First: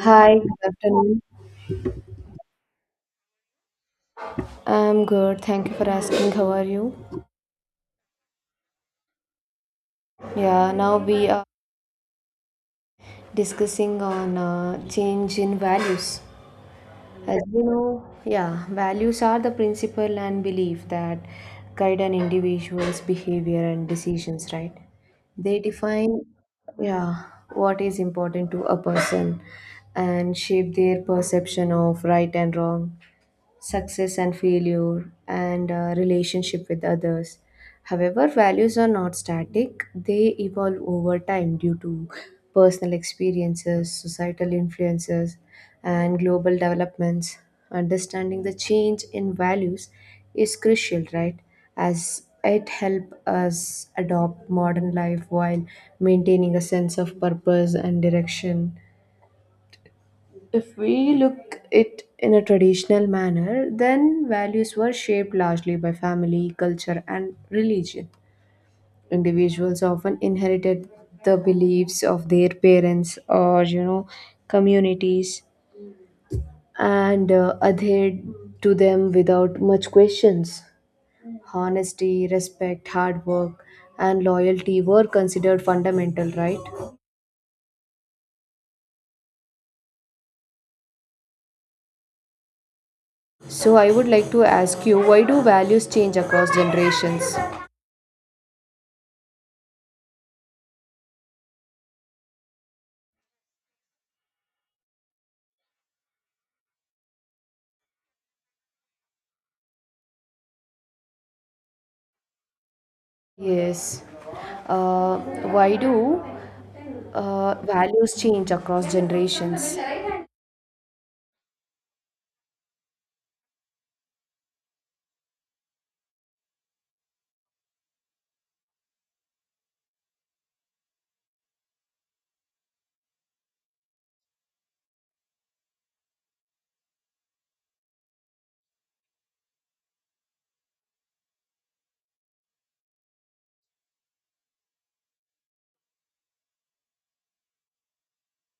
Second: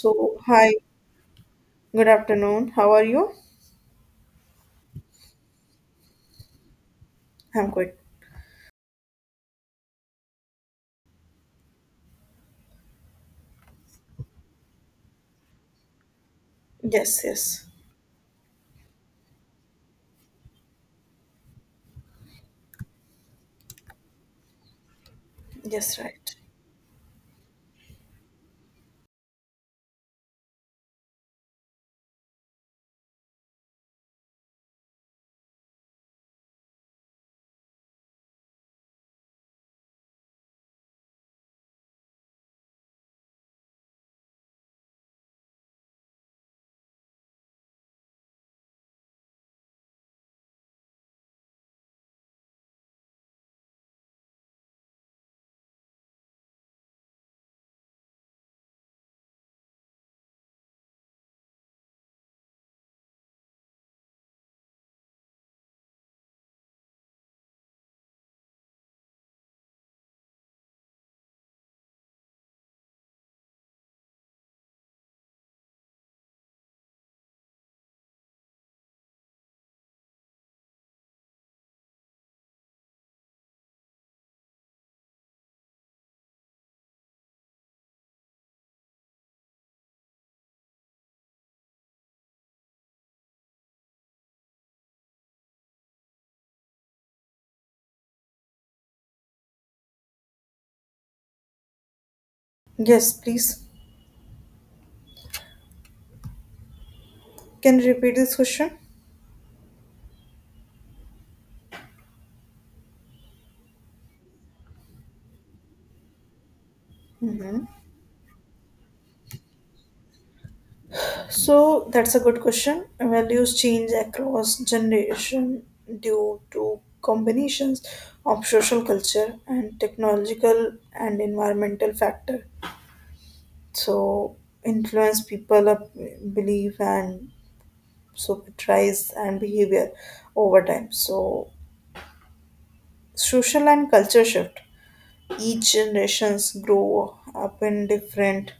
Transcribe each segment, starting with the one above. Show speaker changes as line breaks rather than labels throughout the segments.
Hi, good
hi,
afternoon.
good afternoon. How are you?
I'm good. Thank you for asking. How are you?
I'm good.
Yeah, now we are discussing on change in values.
Yes,
As you
yes,
know, yeah, values are the principle and belief that guide an individual's behavior and decisions, right? They
yes,
define,
right.
yeah, what is important to a person and shape their perception of right and wrong success and failure, and relationship with others. However, values are not static, they evolve over time due to personal experiences, societal influences, and global developments. Understanding the change in values is crucial, right? As it helps us adopt modern life while maintaining a sense of purpose and direction. If we look it in a traditional manner, then values were shaped largely by family, culture, and religion. Individuals often inherited the beliefs of their parents or communities and adhered to them without much questions. Honesty, respect, hard work, and loyalty were considered fundamental, right? So I would like to ask you, why do values change across generations?
Yes, please. Can you repeat this question?
Yes. Uh, why do
hmm
values change across generations?
So, that's a good question. Values change across generation due to combinations of social culture and technological and environmental factor. So, influence people up belief and so price and behavior over time. So, social and culture shift each generations grow up in different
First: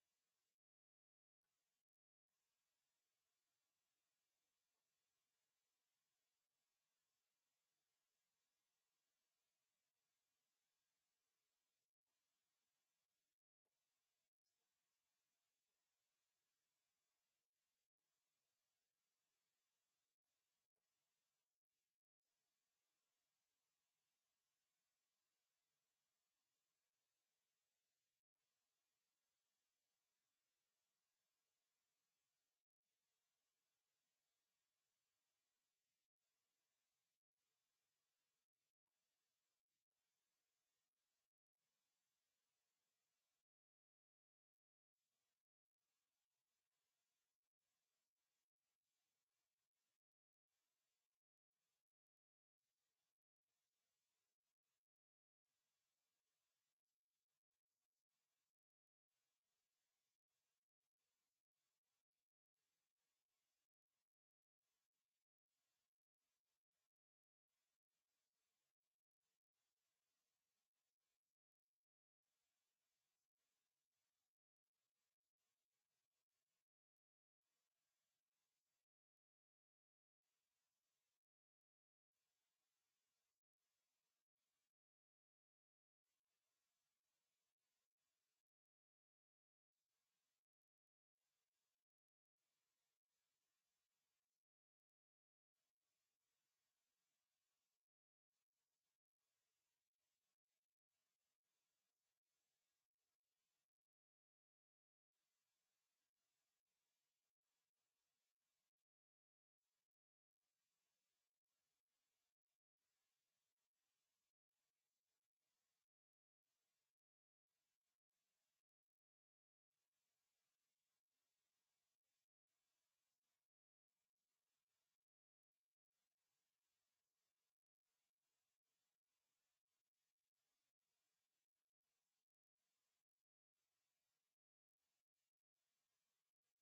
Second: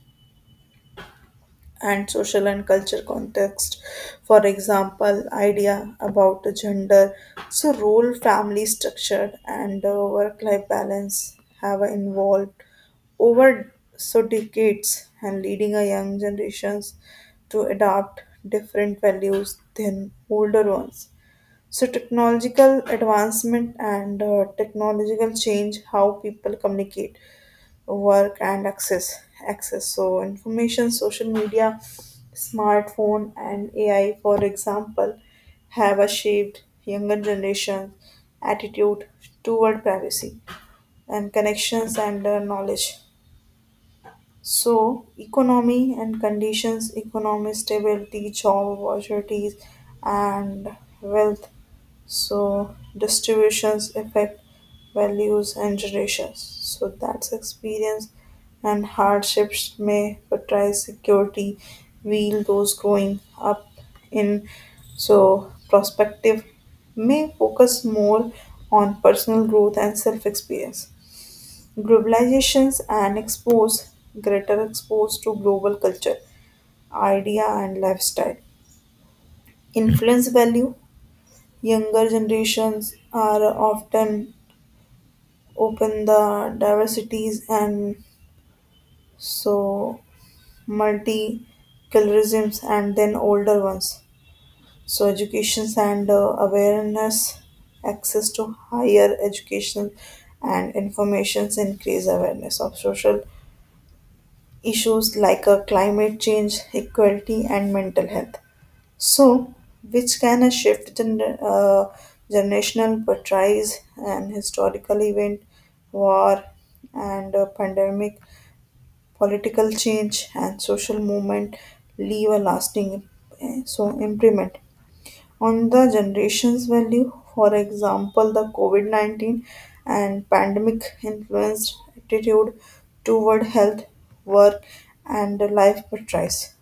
and social and culture context. For example, idea about gender, so role, family structure, and work-life balance have evolved over so decades and leading a young generations to adopt different values than older ones. So technological advancement and technological change how people communicate work and access so information, social media, smartphone, and AI, for example, have a shaped younger generation attitude toward privacy and connections and knowledge. So economy and conditions, economic stability, job opportunities, and wealth, so distributions affect values and generations. So that's experience and hardships may prioritize security, while those growing up in so prospective may focus more on personal growth and self experience. Globalizations and expose, greater expose to global culture, idea, and lifestyle influence value. Younger generations are often open the diversities and so multiculturalisms and then older ones. So educations and awareness, access to higher education and informations increase awareness of social issues like climate change, equality, and mental health. So which can a shift generational portrays and historical event, war and pandemic, political change, and social movement leave a lasting so imprint on the generation's value. For example, the COVID 19 and pandemic influenced attitude toward health, work, and life choice.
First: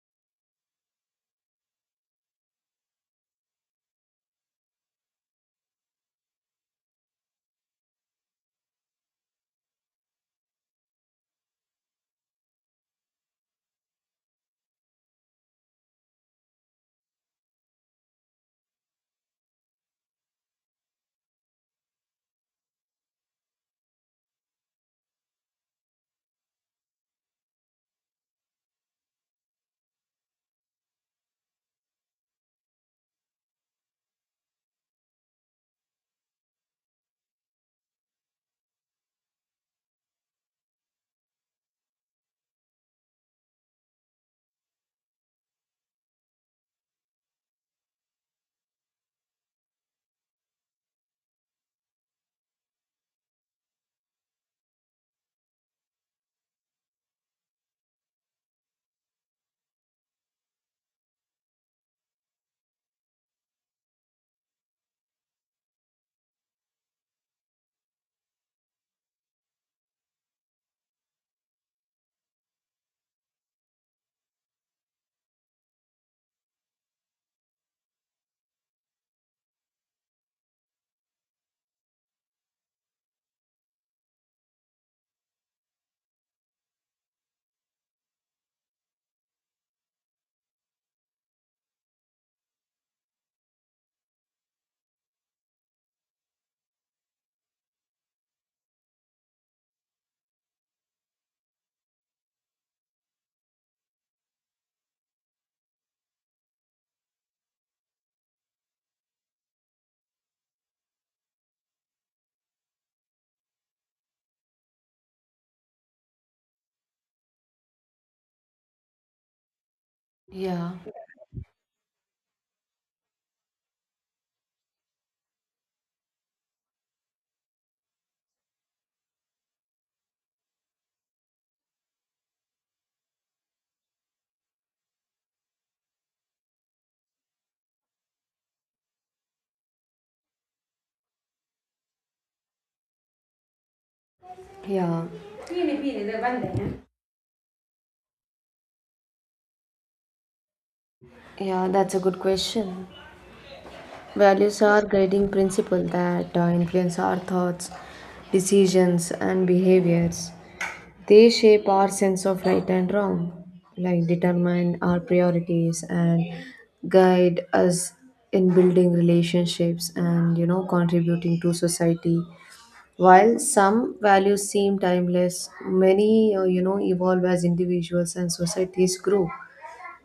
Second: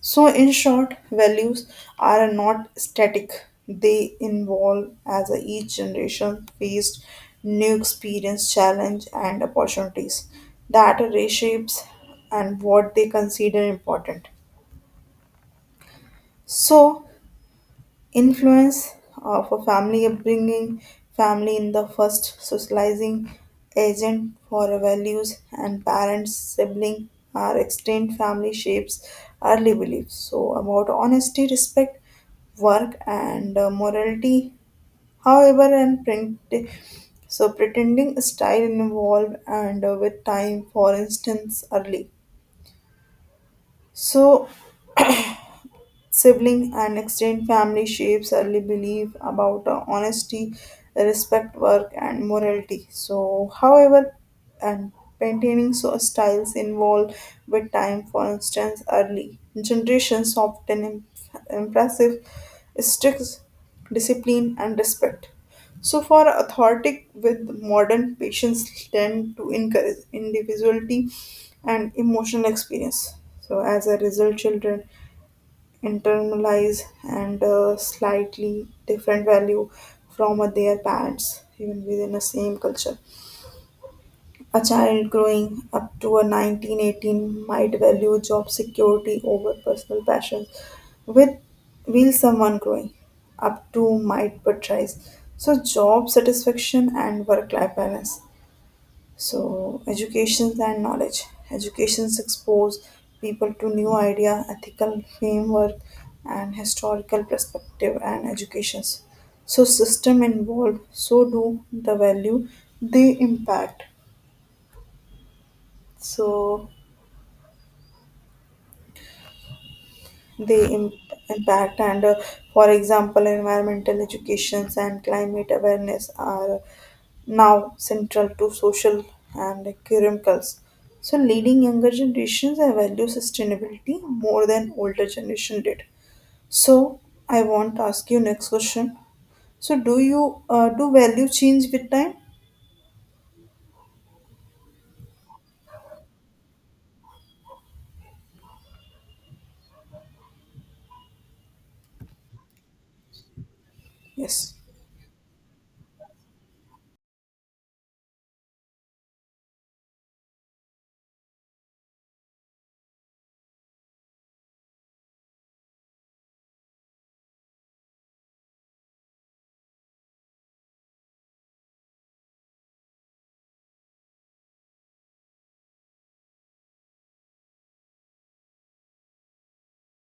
So, in short, values are not static, they evolve as each generation faced new experience, challenge, and opportunities that reshapes and what they consider important. So, influence of a family upbringing, family in the first socializing agent for our values, and parents, sibling are extended family shapes early beliefs. So, about honesty, respect, work, and morality, however, and print. So, pretending style involved and with time, for instance, early. So, sibling and extended family shapes early belief about honesty, respect, work, and morality. So, however, and maintaining so styles involved with time. For instance, early generations often impressive strict discipline and respect. So, for authority with modern patients tend to encourage individuality and emotional experience. So, as a result, children internalize and slightly different value from their parents even within the same culture. A child growing up to a 1918 might value job security over personal passions, with will someone growing up to might prioritize so job satisfaction and work life balance. So, education and knowledge. Educations expose people to new idea, ethical framework, and historical perspective and educations. So, system involved. So do the value, they impact. So, the
Yeah,
impact and for example environmental educations and climate awareness are now central to social and curriculums, so leading younger generations I value sustainability more than older generation did. So I want to ask you next question, so do you do value change with time?
Yeah, yeah, that's a good question.
Yes,
Values are guiding principles that influence our thoughts, decisions, and behaviors. They shape our sense of right and wrong, like determine our priorities and guide us in building relationships and contributing to society. While some values seem timeless, many evolve as individuals and societies grow.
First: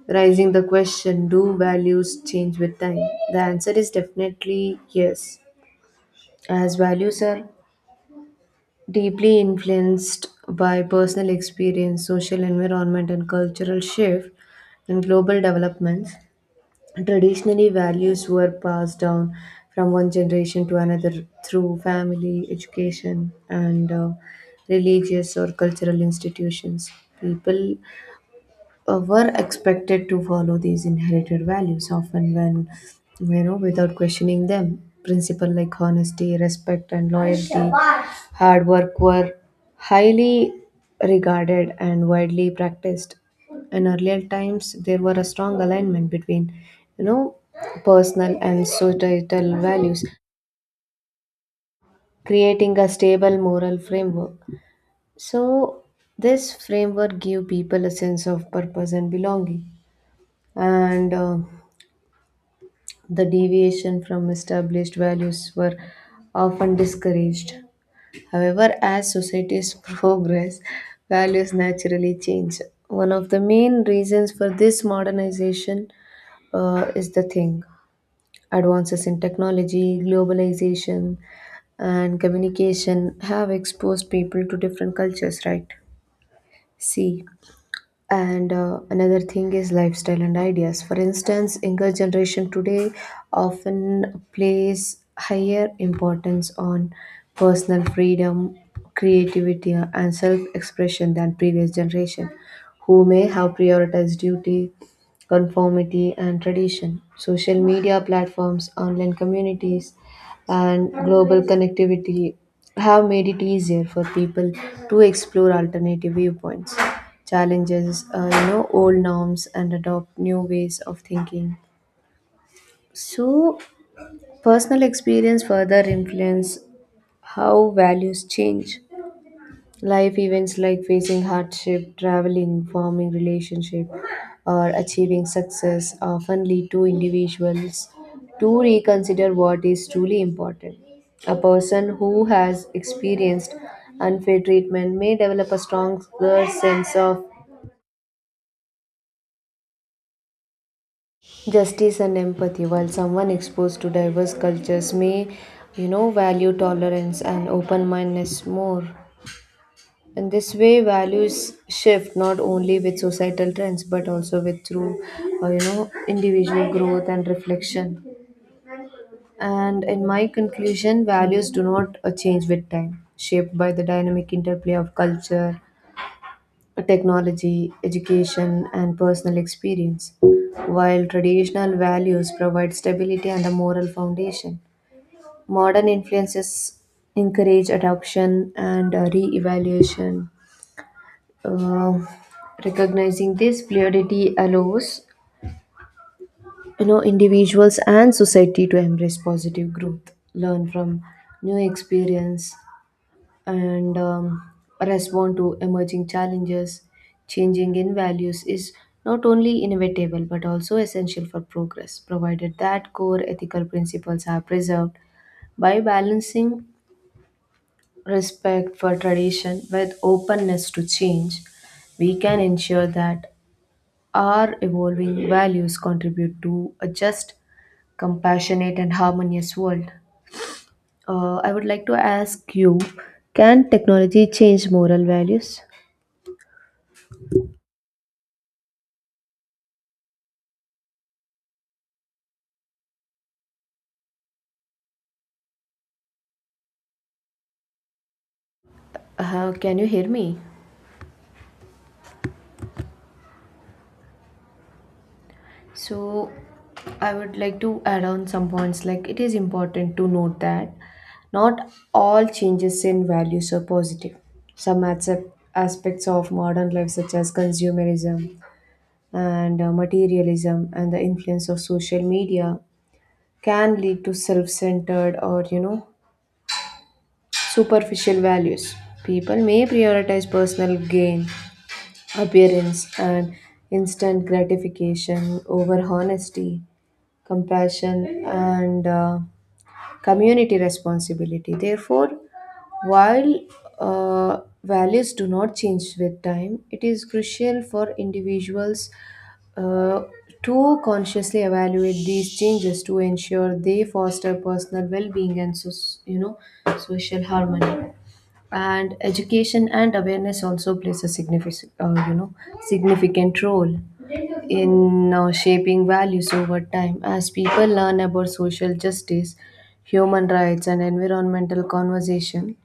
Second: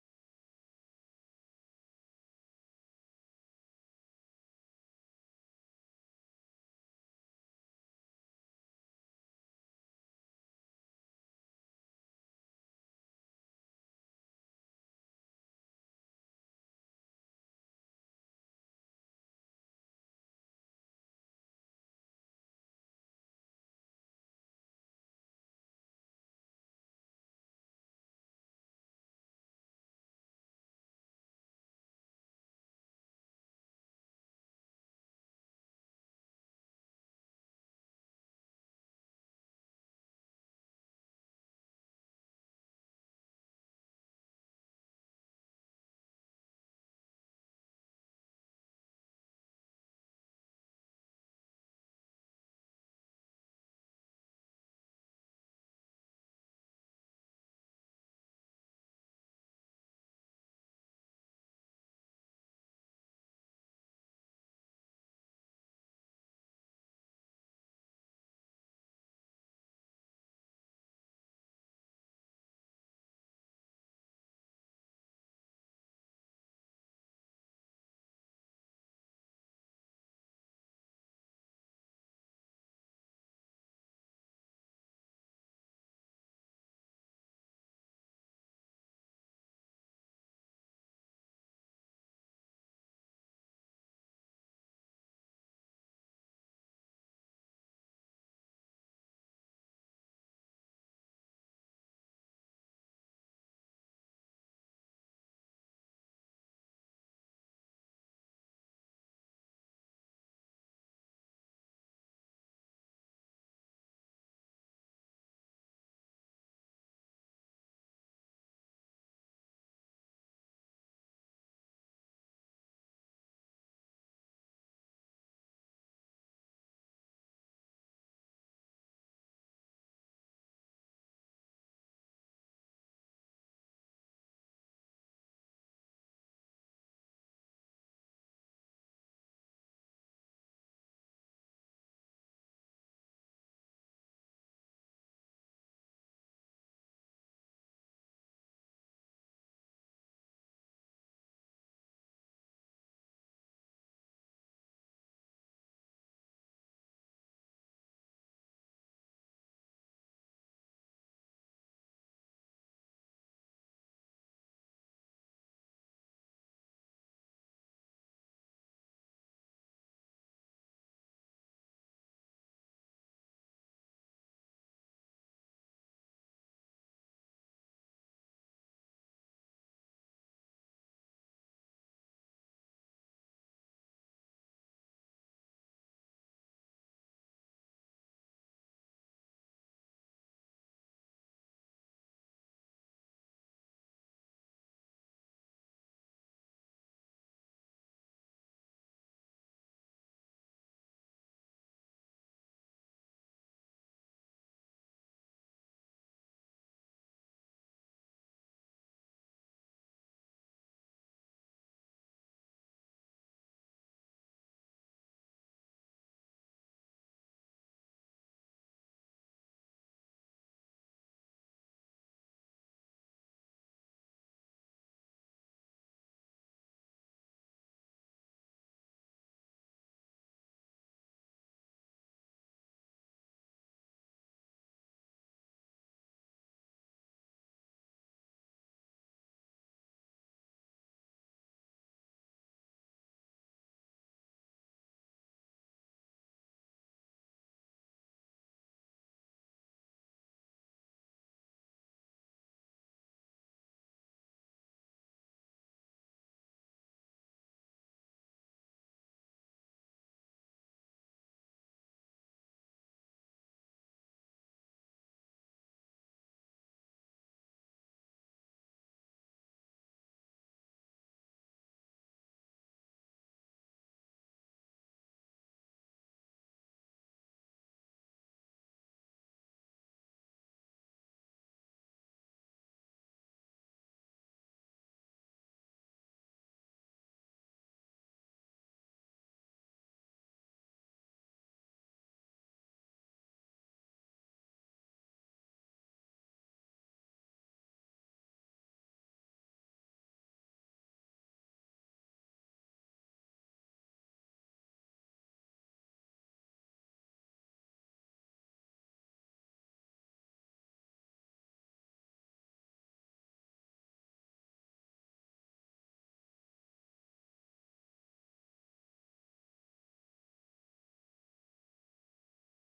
Raising the question, do values change with time? The answer is definitely yes, as values are deeply influenced by personal experience, social environment, and cultural shift and global developments. Traditionally, values were passed down from one generation to another through family, education, and religious or cultural institutions. People were expected to follow these inherited values often when without questioning them principles like honesty respect and loyalty hard work were highly regarded and widely practiced in earlier times there were a strong alignment between you know personal and societal values creating a stable moral framework. So this framework give people a sense of purpose and belonging and the deviation from established values were often discouraged. However, as societies progress, values naturally change. One of the main reasons for this modernization is the thing advances in technology, globalization, and communication have exposed people to different cultures, right? See, and another thing is lifestyle and ideas for instance younger generation today often place higher importance on personal freedom creativity and self-expression than previous generation who may have prioritized duty conformity and tradition social media platforms online communities and global connectivity have made it easier for people to explore alternative viewpoints challenges, old norms and adopt new ways of thinking. So, personal experience further influence how values change. Life events like facing hardship, traveling, forming relationship, or achieving success often lead to individuals to reconsider what is truly important. A person who has experienced unfair treatment may develop a stronger sense of justice and empathy. While someone exposed to diverse cultures may, value tolerance and open mindedness more. In this way, values shift not only with societal trends but also with through, individual growth and reflection. And in my conclusion, values do not change with time, shaped by the dynamic interplay of culture, technology, education, and personal experience, while traditional values provide stability and a moral foundation. Modern influences encourage adoption and re evaluation. Uh, Recognizing this fluidity allows individuals and society to embrace positive growth learn from new experience and respond to emerging challenges, changing in values is not only inevitable but also essential for progress, provided that core ethical principles are preserved. By balancing respect for tradition with openness to change, we can ensure that our evolving values contribute to a just, compassionate, and harmonious world. I would like to ask you can technology change moral values? Can you hear me? So, I would like to add on some points. Like, it is important to note that not all changes in values are positive. Some accept aspects of modern life, such as consumerism and materialism, and the influence of social media, can lead to self centered or, superficial values. People may prioritize personal gain, appearance, and instant gratification over honesty compassion, and community responsibility. Therefore, while values do not change with time, it is crucial for individuals uh, to consciously evaluate these changes to ensure they foster personal well-being and so, you know social harmony and education and awareness also plays a significant significant role in shaping values over time as people learn about social justice human rights and environmental conversation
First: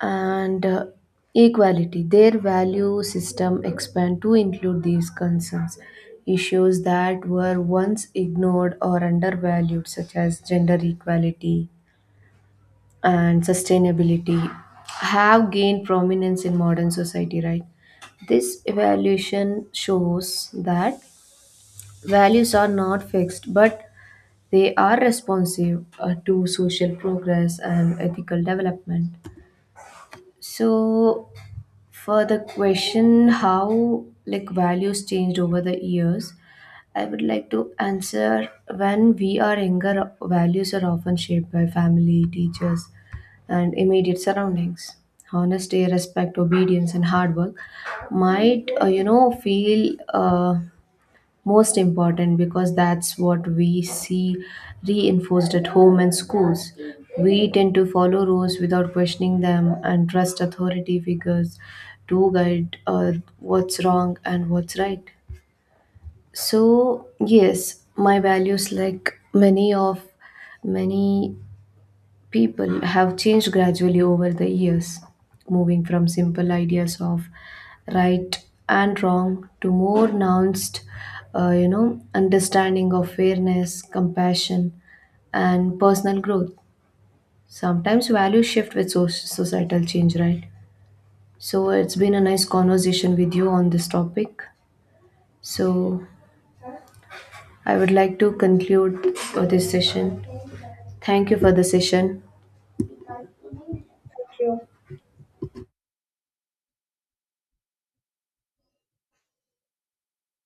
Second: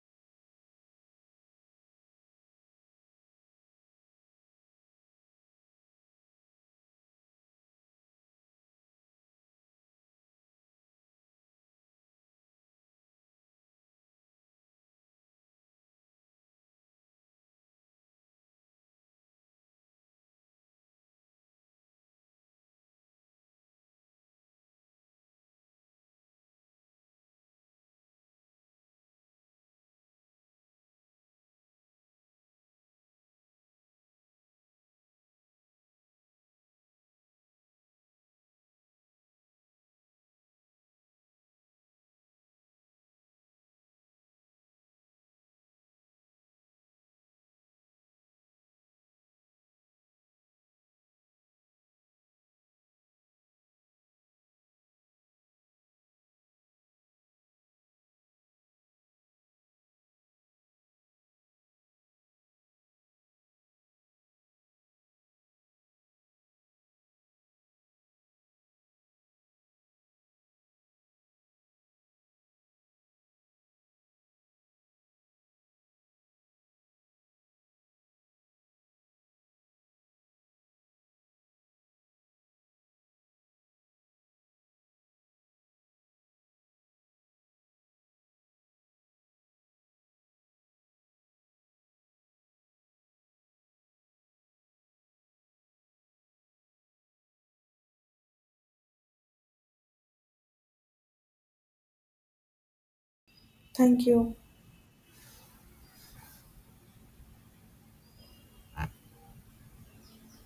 and equality their value system expand to include these concerns issues that were once ignored or undervalued such as gender equality and sustainability have gained prominence in modern society, right? This evaluation shows that values are not fixed, but they are responsive to social progress and ethical development. So, for the question how like values changed over the years I would like to answer when we are younger values are often shaped by family teachers and immediate surroundings honesty respect obedience and hard work might feel most important because that's what we see reinforced at home and schools. We tend to follow rules without questioning them and trust authority figures to guide what's wrong and what's right. So, yes, my values, like many people have changed gradually over the years, moving from simple ideas of right and wrong to more nuanced, understanding of fairness, compassion, and personal growth. Sometimes values shift with societal change, right? So it's been a nice conversation with you on this topic. So I would like to conclude this session. Thank you for the session.
thank you.